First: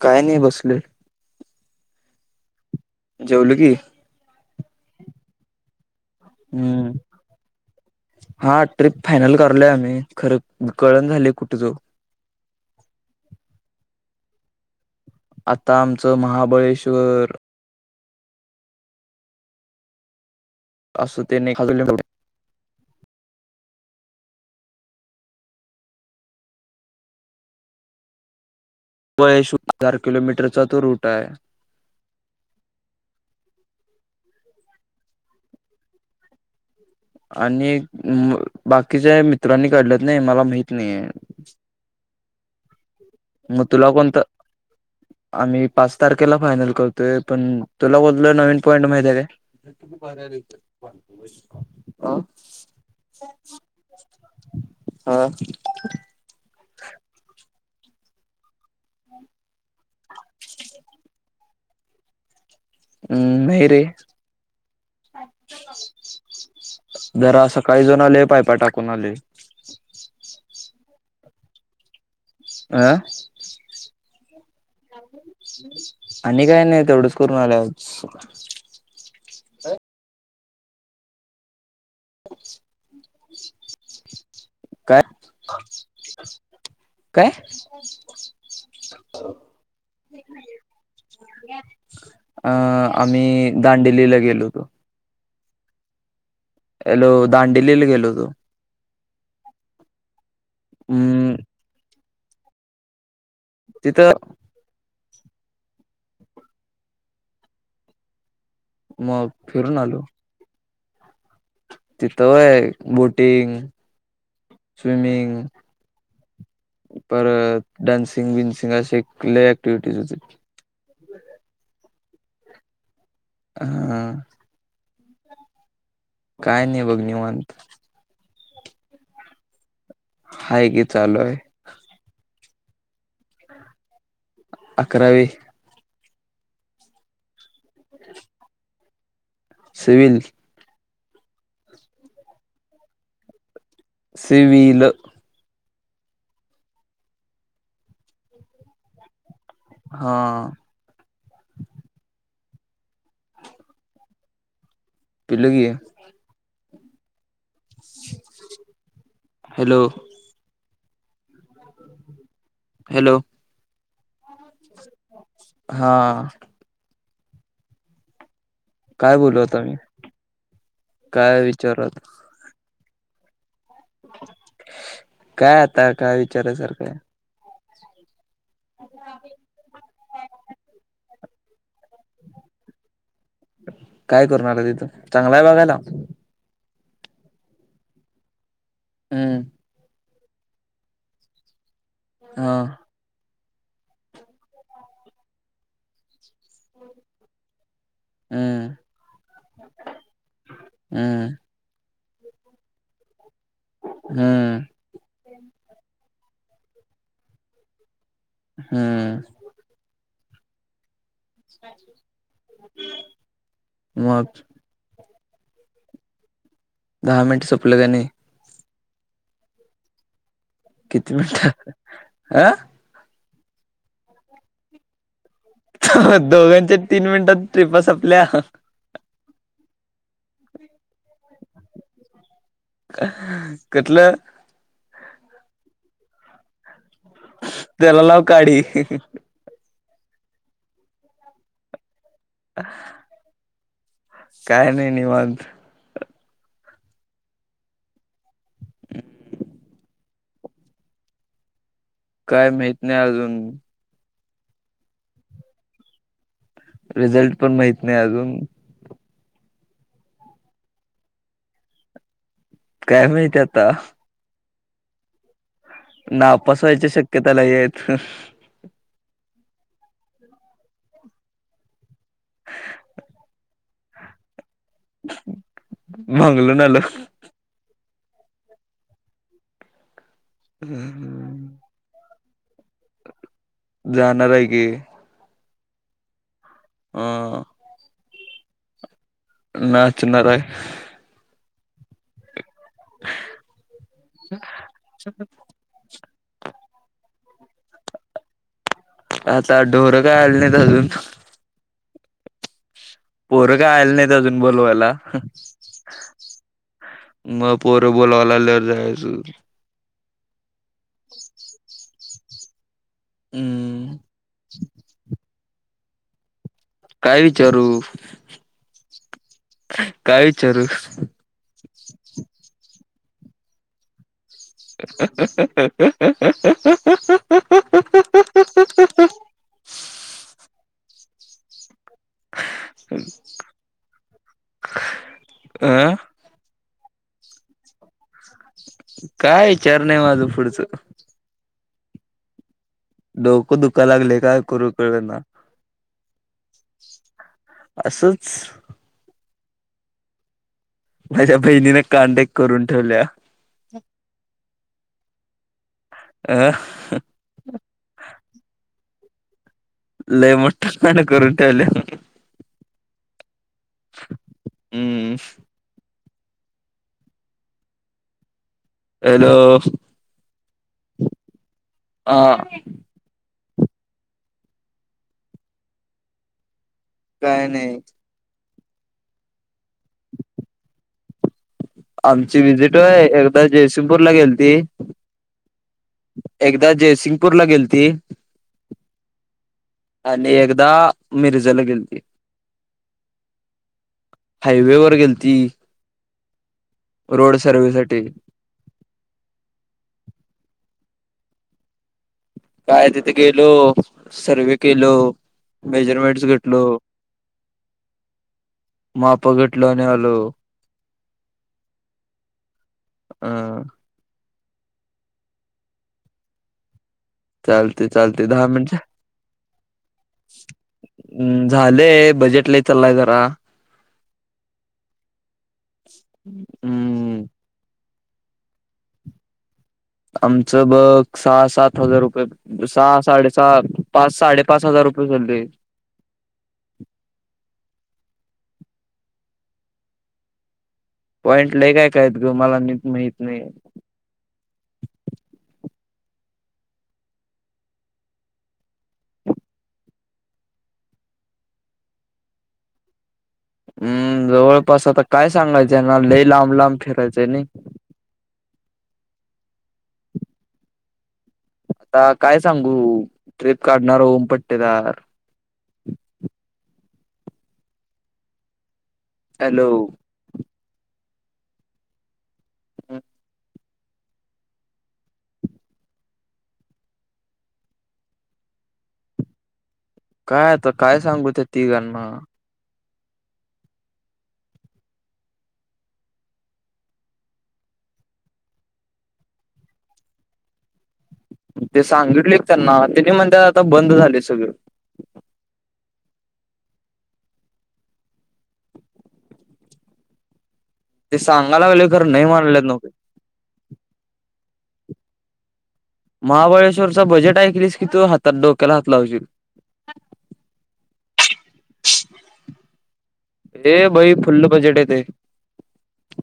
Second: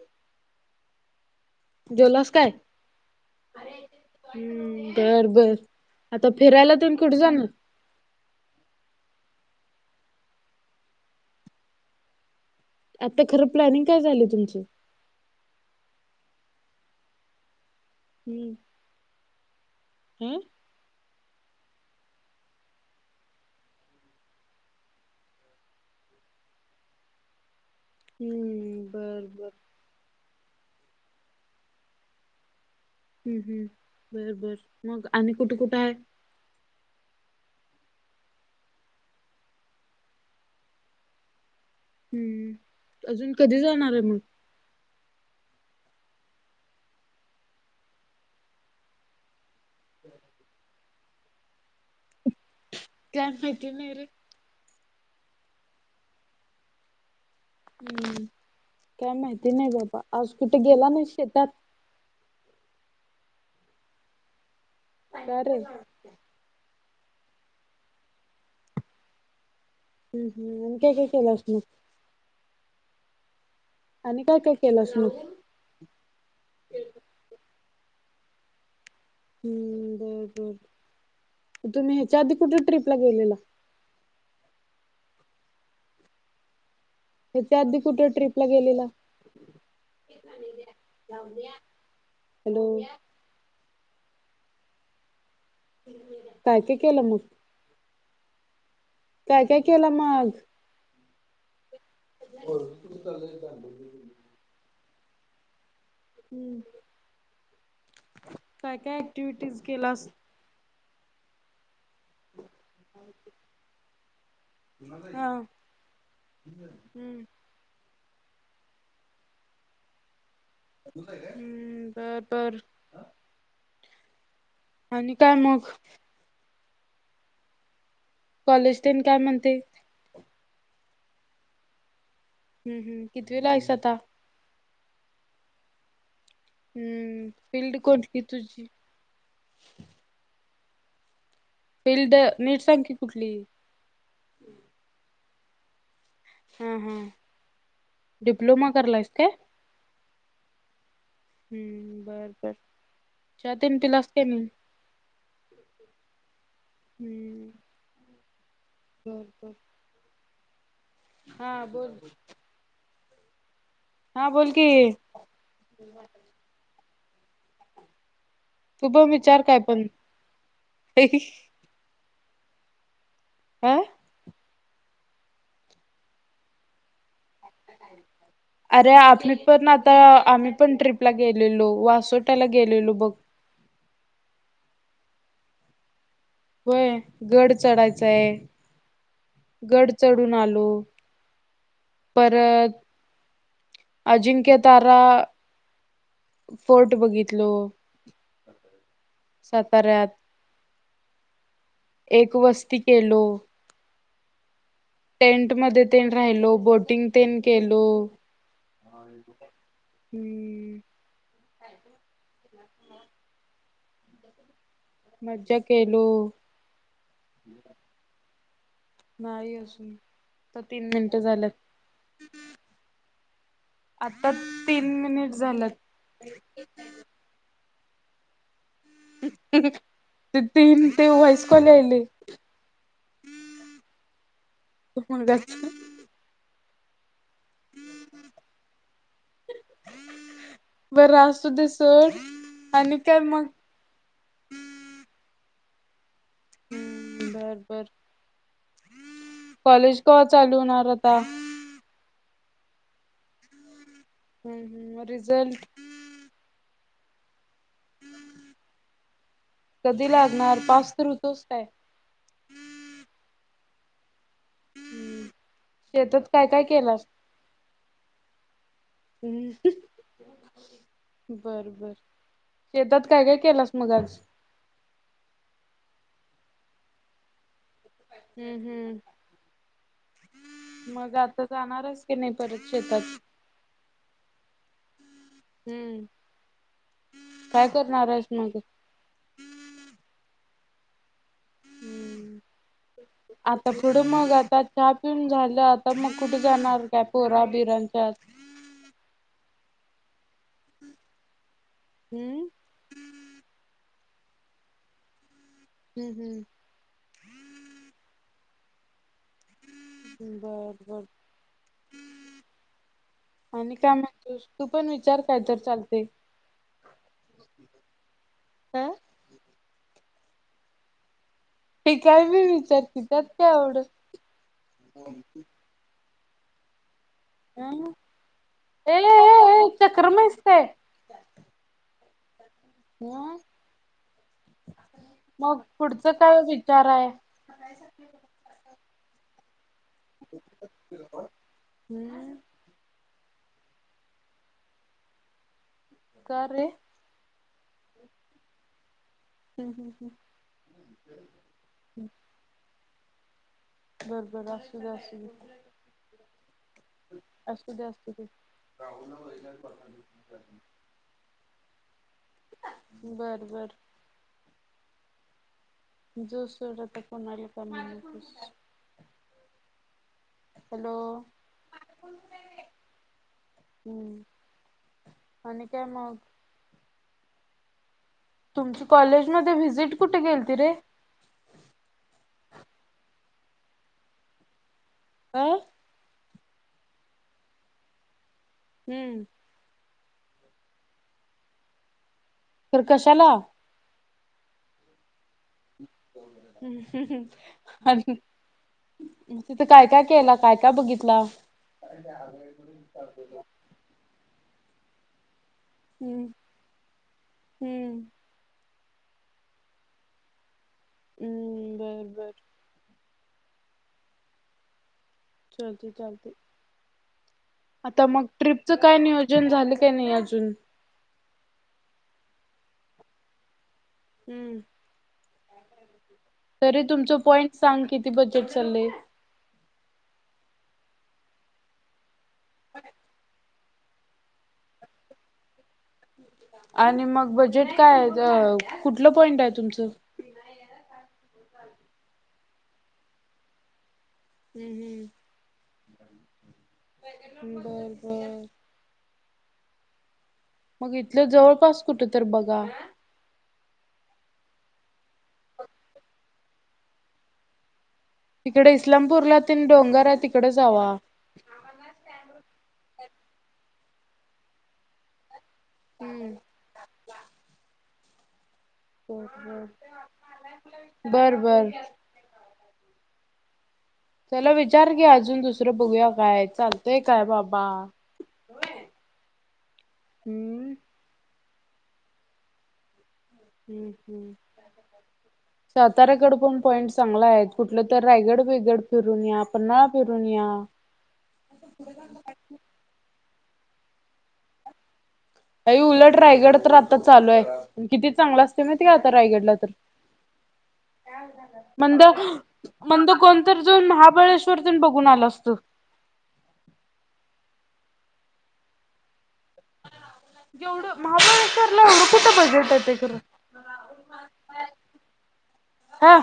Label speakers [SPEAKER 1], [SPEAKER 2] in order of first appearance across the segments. [SPEAKER 1] काय नाही बसलोय
[SPEAKER 2] जेवलास काय
[SPEAKER 1] जेवलो की
[SPEAKER 2] हम्म बर आता फिरायला तेन
[SPEAKER 1] हम्म
[SPEAKER 2] कुठे जाणार?
[SPEAKER 1] हा ट्रिप फायनल कर आम्ही खर कळण झाले कुठ जाऊ
[SPEAKER 2] आता खरं प्लॅनिंग काय झालं तुमची
[SPEAKER 1] आता आमचं महाबळेश्वर
[SPEAKER 2] हम्म हम
[SPEAKER 1] अस त्यांनी
[SPEAKER 2] हम्म बर
[SPEAKER 1] वय
[SPEAKER 2] बर
[SPEAKER 1] शु [unintelligible] किलोमीटर चतुर उटाय
[SPEAKER 2] हम्म-हम्म बर-बर, मग आणि कुठे-कुठे हाय?
[SPEAKER 1] आणि म बाकीच्या मित्रांनी काढल्यात नाही मला माहित नई ये.
[SPEAKER 2] हम्म अजून कधी
[SPEAKER 1] तुला
[SPEAKER 2] जाणार ए मग?
[SPEAKER 1] कोणता आम्ही पाच तारखेला फायनल करतोय पण, तुला बदल नवीन पॉईंट माहिते काय? तुम्ही बऱ्याय [unintelligible] [unintelligible]
[SPEAKER 2] काय माइती नई रे.
[SPEAKER 1] हां
[SPEAKER 2] हम्म, काय माहिती नाही बाबा. आज कुठे गेला नाही शेतात?
[SPEAKER 1] अम् नाही रे.
[SPEAKER 2] का रे?
[SPEAKER 1] जरा सकाळी जाऊन आलोय. पायपा टाकून आलोय.
[SPEAKER 2] हम् हम् ते केलास नव.
[SPEAKER 1] आं
[SPEAKER 2] काय केलास मग?
[SPEAKER 1] आणि काय नाही तेवढंच करून आलो आज. [unintelligible]
[SPEAKER 2] हम्म, बर बर. तुम्ही ह्याच्याआधी कुठं ट्रिपला गेलेला?
[SPEAKER 1] काय? काय
[SPEAKER 2] हेच्या आधी कुटं ट्रिपला गेलेला? हॅलो.
[SPEAKER 1] दांडिलीला गेलो होतो.
[SPEAKER 2] [inaudible]
[SPEAKER 1] एलो
[SPEAKER 2] मग
[SPEAKER 1] दांडेलीला गेलो तो
[SPEAKER 2] काय काय केला मग?
[SPEAKER 1] हम्
[SPEAKER 2] हो खूप चालय बा
[SPEAKER 1] तिथं
[SPEAKER 2] हम्म काय काय
[SPEAKER 1] मग
[SPEAKER 2] ऍक्टिव्हटीज
[SPEAKER 1] फिरून आलो.
[SPEAKER 2] केलास?
[SPEAKER 1] तिथं होय बोटिंग,
[SPEAKER 2] हा
[SPEAKER 1] स्विमिंग,
[SPEAKER 2] हम्म
[SPEAKER 1] परत डान्सि टींग बिन सिंग असे लय ऍक्टिव्हिटीज होतीत.
[SPEAKER 2] हम्म, बर बर.
[SPEAKER 1] हां
[SPEAKER 2] आणि काय मग?
[SPEAKER 1] काय नाही बघ निवांत
[SPEAKER 2] कॉलेज तेन काय म्हणते
[SPEAKER 1] हाय की चालू हाय
[SPEAKER 2] हम्म कितीवीला आहीस आता?
[SPEAKER 1] अकरावी
[SPEAKER 2] हम्म फिल्ड कुठली तुझी?
[SPEAKER 1] सिव्हिल
[SPEAKER 2] फिल्ड नीट सांग की कुठली?
[SPEAKER 1] सिविल
[SPEAKER 2] हा हा डिप्लोमा करलाइस काय?
[SPEAKER 1] हा
[SPEAKER 2] हम्म बर बर [unintelligible]
[SPEAKER 1] पिलो की
[SPEAKER 2] रिकामा ऑडिओ रिकामा
[SPEAKER 1] हॅलो
[SPEAKER 2] ऑडिओ हा बोल
[SPEAKER 1] हॅलो
[SPEAKER 2] हा बोल कि
[SPEAKER 1] हा
[SPEAKER 2] पण
[SPEAKER 1] काय बोलू
[SPEAKER 2] विचार
[SPEAKER 1] आता मी
[SPEAKER 2] पण
[SPEAKER 1] काय विचारत
[SPEAKER 2] अं
[SPEAKER 1] काय आता काय विचारासारखय
[SPEAKER 2] अरे आपली पण आता आम्ही पण ट्रिप ला गेलेलो वासोटयाला गेलेलो बघ.
[SPEAKER 1] काय करून आला तिथून, चांगला आहे बघायला?
[SPEAKER 2] व्हय गड चढायचय.
[SPEAKER 1] हम्म
[SPEAKER 2] चढून आलो.
[SPEAKER 1] हा
[SPEAKER 2] परत अजिंक्य तारा फोर्ट बघितलो.
[SPEAKER 1] हम्म
[SPEAKER 2] साताऱ्यात
[SPEAKER 1] हं
[SPEAKER 2] एक वस्ती केलो.
[SPEAKER 1] हम्म
[SPEAKER 2] टेंट मध्ये तेन राहिलो, बोटिंग तेन केलो.
[SPEAKER 1] हम्म
[SPEAKER 2] रिकामा ऑडिओ
[SPEAKER 1] रिकामा ऑडिओ मग
[SPEAKER 2] मज्जा केलो.
[SPEAKER 1] दहा मिनट सपले का नाय?
[SPEAKER 2] नाही अजून आता तीन
[SPEAKER 1] किती
[SPEAKER 2] मिनिट
[SPEAKER 1] मिनट
[SPEAKER 2] झाल्यात
[SPEAKER 1] अं?
[SPEAKER 2] आता तीन मिनिट. झाल्यात
[SPEAKER 1] दोघांच्या तीन मिनिटात ट्रीप आपल्या
[SPEAKER 2] ते तीन ते व्हाॅईस कॉल यायले.
[SPEAKER 1] कुठलं
[SPEAKER 2] [unintelligible]
[SPEAKER 1] तेला लाव काडी.
[SPEAKER 2] बर असुदे सोड. आणि काय मग
[SPEAKER 1] काय नाही निवांत.
[SPEAKER 2] बर, बर कॉलेज कवा चालू होणार आता?
[SPEAKER 1] काय माहित नाही अजून.
[SPEAKER 2] हं, हं. मग रिझल्ट?
[SPEAKER 1] रिझल्ट पण माहित नाही अजून.
[SPEAKER 2] कधी लागणार पास तर होतोस काय?
[SPEAKER 1] काय माहिती आता.
[SPEAKER 2] हम्म. शेतात काय
[SPEAKER 1] नापस
[SPEAKER 2] काय
[SPEAKER 1] व्हायची
[SPEAKER 2] केलास
[SPEAKER 1] शक्यता लई हाईत.
[SPEAKER 2] हम्म. बर, बर. शेतात काय, काय केलंस मग आज?
[SPEAKER 1] भांगलुन आलो.
[SPEAKER 2] हम्म, हम्म. मग आता जाणार हायस? की नई
[SPEAKER 1] जाणार आहे की.
[SPEAKER 2] हम्म.
[SPEAKER 1] अ
[SPEAKER 2] काय करणार आहेस? नको.
[SPEAKER 1] नाचनार हाय.
[SPEAKER 2] हम्म. आता पुढं मग आता चहा पिऊन झालं आता मग कुठे जाणार काय पोरा बिरांच्यात
[SPEAKER 1] आता ढोरं काय आलं नाहीत अजून.
[SPEAKER 2] अं?
[SPEAKER 1] पोरं काय आले नाहीत अजून बोलवायला.
[SPEAKER 2] हं, हं.
[SPEAKER 1] मग पोर बोलावाय आल्यावर जायच.
[SPEAKER 2] बर. बर
[SPEAKER 1] [unintelligible]
[SPEAKER 2] आणि काय
[SPEAKER 1] हम्म
[SPEAKER 2] म्हणतोस तू पण विचार काय तर चाल ते
[SPEAKER 1] काय विचारू?
[SPEAKER 2] हं.
[SPEAKER 1] काय विचारू?
[SPEAKER 2] हे काय बी विचार की त्यात काय एवढं
[SPEAKER 1] [inaudible] [unintelligible]
[SPEAKER 2] ये ये ये ये चक्रम आहेस काय? ह मग
[SPEAKER 1] अं
[SPEAKER 2] पुढच काय वि चार हाय
[SPEAKER 1] काय? चार नाय माझ पुढच
[SPEAKER 2] रिकामा ऑडिओ
[SPEAKER 1] डोक दुःखायला लागलय काय करू कळ ना.
[SPEAKER 2] का रे?
[SPEAKER 1] असंच
[SPEAKER 2] रिकामा ऑडिओ
[SPEAKER 1] माझ्या बहिणीने कांड एक करून ठेवल्या.
[SPEAKER 2] बर बर असू दे असू दे
[SPEAKER 1] अ
[SPEAKER 2] असू दे असू दे रिकामा ऑडिओ
[SPEAKER 1] लय मोठा कांड करून ठेवलाय हम्म
[SPEAKER 2] बर बर
[SPEAKER 1] रिकामा ऑडिओ
[SPEAKER 2] जो सोड आता कोणाला [unintelligible]
[SPEAKER 1] हॅलो
[SPEAKER 2] हॅलो
[SPEAKER 1] हा हां
[SPEAKER 2] हं आणि काय मग
[SPEAKER 1] काय नाय
[SPEAKER 2] तुमची कॉलेज मध्ये व्हिजिट कुठे गेलती रे?
[SPEAKER 1] आमची व्हीजिट व्हय एकदा जयसिंगपूरला गेलती.
[SPEAKER 2] अय
[SPEAKER 1] एकदा जयसिंगपूरला गेलती.
[SPEAKER 2] हम्म
[SPEAKER 1] आणि एकदा मिरजंला गेलती.
[SPEAKER 2] तर कशाला
[SPEAKER 1] हायवेवर गेल- रोड सर्वे साठी
[SPEAKER 2] तिथ काय काय केला काय काय बघित लास
[SPEAKER 1] काय तिथ गेलो सर्वे केलो.
[SPEAKER 2] हम्म
[SPEAKER 1] मेजरमेंटन्स घेतलो.
[SPEAKER 2] हम्म
[SPEAKER 1] माप घेतलो आणि आलो.
[SPEAKER 2] अं बर बर.
[SPEAKER 1] अ
[SPEAKER 2] चालतंय, चालतंय.
[SPEAKER 1] चालतय़, चालतंय दहा मिनट.
[SPEAKER 2] काय नियोजन झालं काय नाही अजून?
[SPEAKER 1] झालंय बजेट लई चाललाय जरा
[SPEAKER 2] हम्म‌.
[SPEAKER 1] [unintelligible]
[SPEAKER 2] तरी तुमचं
[SPEAKER 1] हम्म
[SPEAKER 2] पॉइंट सांग. किती बजेट चाललंय?
[SPEAKER 1] आमचं बघ सहा, सात हजार रुपये. सहा, साडे सहा पाच, साडेपाच हजार रुपये झालयं.
[SPEAKER 2] आणि मग बजेट काय अ कुठलं पॉइंट आहे तुमचं?
[SPEAKER 1] पॉईंट लई काय काय हाईत गं मला निट माहीत नाहीये.
[SPEAKER 2] हम्म, हम्म‌. बर, बर. मग इथलं जवळपास कुठं तर बघा.
[SPEAKER 1] हम्म जवळपास आता काय सांगायचं यांना लई लांब लांब फिरायचं हाय नई.
[SPEAKER 2] तिकडे इस्लामपूरला तेन डोंगर आहे तिकडं जावा.
[SPEAKER 1] आता काय सांगू. ट्रिप काढणारा ओम पट्टेदार
[SPEAKER 2] हम्म. पोटभर
[SPEAKER 1] हॅलो
[SPEAKER 2] बर, बरं.
[SPEAKER 1] हम्म.
[SPEAKER 2] चला विचार घ्या अजून दुसरं बघूया काय चालतंय काय बाबा.
[SPEAKER 1] काय आता
[SPEAKER 2] हम्म.
[SPEAKER 1] काय सांगू ते तिघांना.
[SPEAKER 2] हम्म, हम्म. साताऱ्याकडं पण पॉइंट चांगल हायत. कुठलं तर रायगड बियगड फिरून या, पन्हाळा फिरून या.
[SPEAKER 1] ते सांगितलोय कि त्यांना तेनी म्हणत्यात आता बंद झालंय सगळं.
[SPEAKER 2] अई उलट रायगड तर आता चालू आहे आणि किती चांगल‌ असतेय माहिती आहे का आता रायगडला तर.
[SPEAKER 1] ते सांगा लागले
[SPEAKER 2] मंद
[SPEAKER 1] खरं नाही
[SPEAKER 2] ह
[SPEAKER 1] मानल्यात नव्हते
[SPEAKER 2] मंदा कोणतर जाऊन महाबळेश्वर कोट तेन बघून आलो असतो.
[SPEAKER 1] कितवं हातात डोक्याला हात लावशील
[SPEAKER 2] एवढं महाबळेश्वरला एवढं कुठं बजेट येतयं खरं?
[SPEAKER 1] ए बाई फुल्ल बजेट येते
[SPEAKER 2] हा.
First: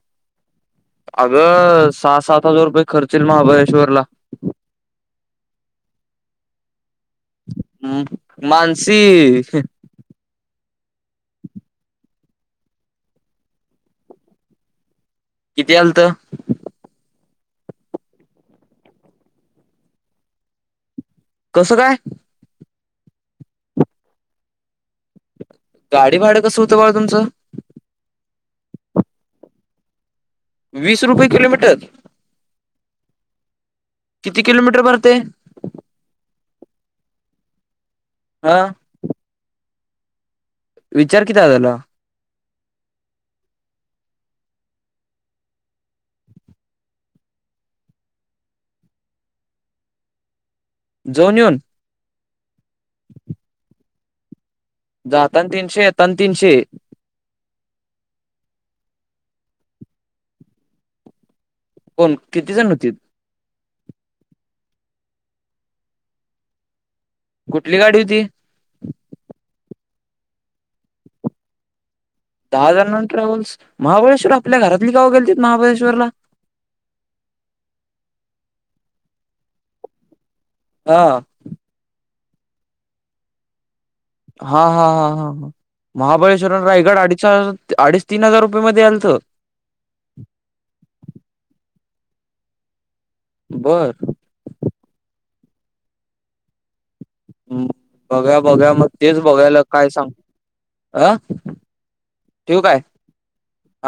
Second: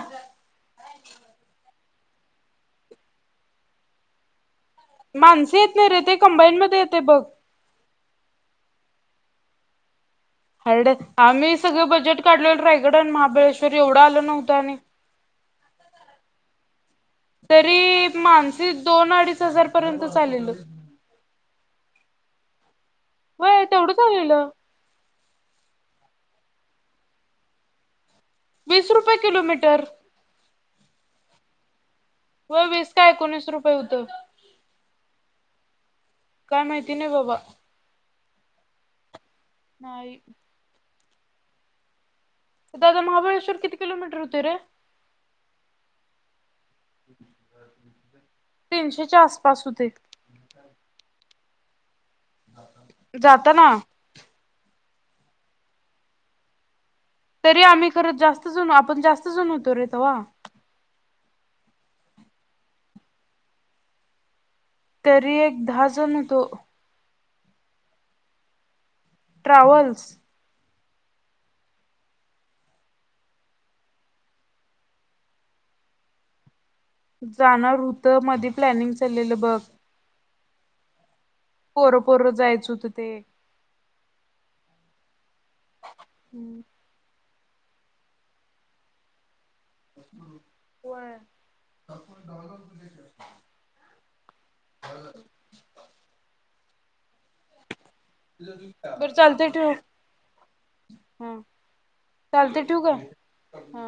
[SPEAKER 1] अगं सहा, सात हजार रुपये खर्च येईल महाबळेश्वरला.
[SPEAKER 2] माणसे येत नाही रे ते कंबाईनमध्ये ये
[SPEAKER 1] हं मानसी
[SPEAKER 2] हाड आम्ही सगळं बजेट काढलेलो रायगड आणि महाबळेश्वर एवढं आलं नव्हतं आणि
[SPEAKER 1] किती आलत?
[SPEAKER 2] तरी मानसी दोन, अडीच हजार पर्यंत आलेलं.
[SPEAKER 1] कसं काय?
[SPEAKER 2] व्हय तेवढंच आलेलं.
[SPEAKER 1] गाडी भाडं कसं होतं बाळ तुमचं?
[SPEAKER 2] वीस रुपये किलोमीटर.
[SPEAKER 1] वीस रुपये किलोमीटर?
[SPEAKER 2] हो वीस का एकोणीस रुपये होत.
[SPEAKER 1] किती किलोमीटर भरते
[SPEAKER 2] काय माहिती नाही बाबा?
[SPEAKER 1] आ?
[SPEAKER 2] नाही.
[SPEAKER 1] विचार किती दादाला.
[SPEAKER 2] दादा महाबळेश्वर किती किलोमीटर होतय रे? तीनशेच्या आसपास होतय.
[SPEAKER 1] जाऊन युन?
[SPEAKER 2] जाताना.
[SPEAKER 1] जाताना तीनशे, येताना तीनशे?
[SPEAKER 2] तरी आम्ही खर जास्त जण आपण जास्त जण होतो रे तवा‌.
[SPEAKER 1] कोण किती जण होतीत?
[SPEAKER 2] तरी एक दहा जण हुतो.
[SPEAKER 1] कुठली गाडी होती?
[SPEAKER 2] ट्रॅव्हल्स.
[SPEAKER 1] दहा जणान ट्रॅव्हल्स महाबळेश्वर आपल्या घरातली कवा गेलतीत महाबळेश्वरला?
[SPEAKER 2] जाणार हुतो मधी प्लॅनिंग चाललेलं बघ.
[SPEAKER 1] हा.
[SPEAKER 2] पोरंपोरं जायचं हुतं ते.
[SPEAKER 1] हा, हा, हा, हा, हा. महाबळेश्वर
[SPEAKER 2] हम्म
[SPEAKER 1] अन रायगड अडी [inaudible] अडीच तीन हजार रुपयेमध्ये आलत?
[SPEAKER 2] होय. [inaudible]
[SPEAKER 1] बर.
[SPEAKER 2] [inaudible]
[SPEAKER 1] हम्म, बघा बघा मग
[SPEAKER 2] बरं
[SPEAKER 1] तेच
[SPEAKER 2] चालतंय
[SPEAKER 1] बघायला
[SPEAKER 2] ठेव.
[SPEAKER 1] काय सांग अ
[SPEAKER 2] हा चालतय ठेऊ काय? हा.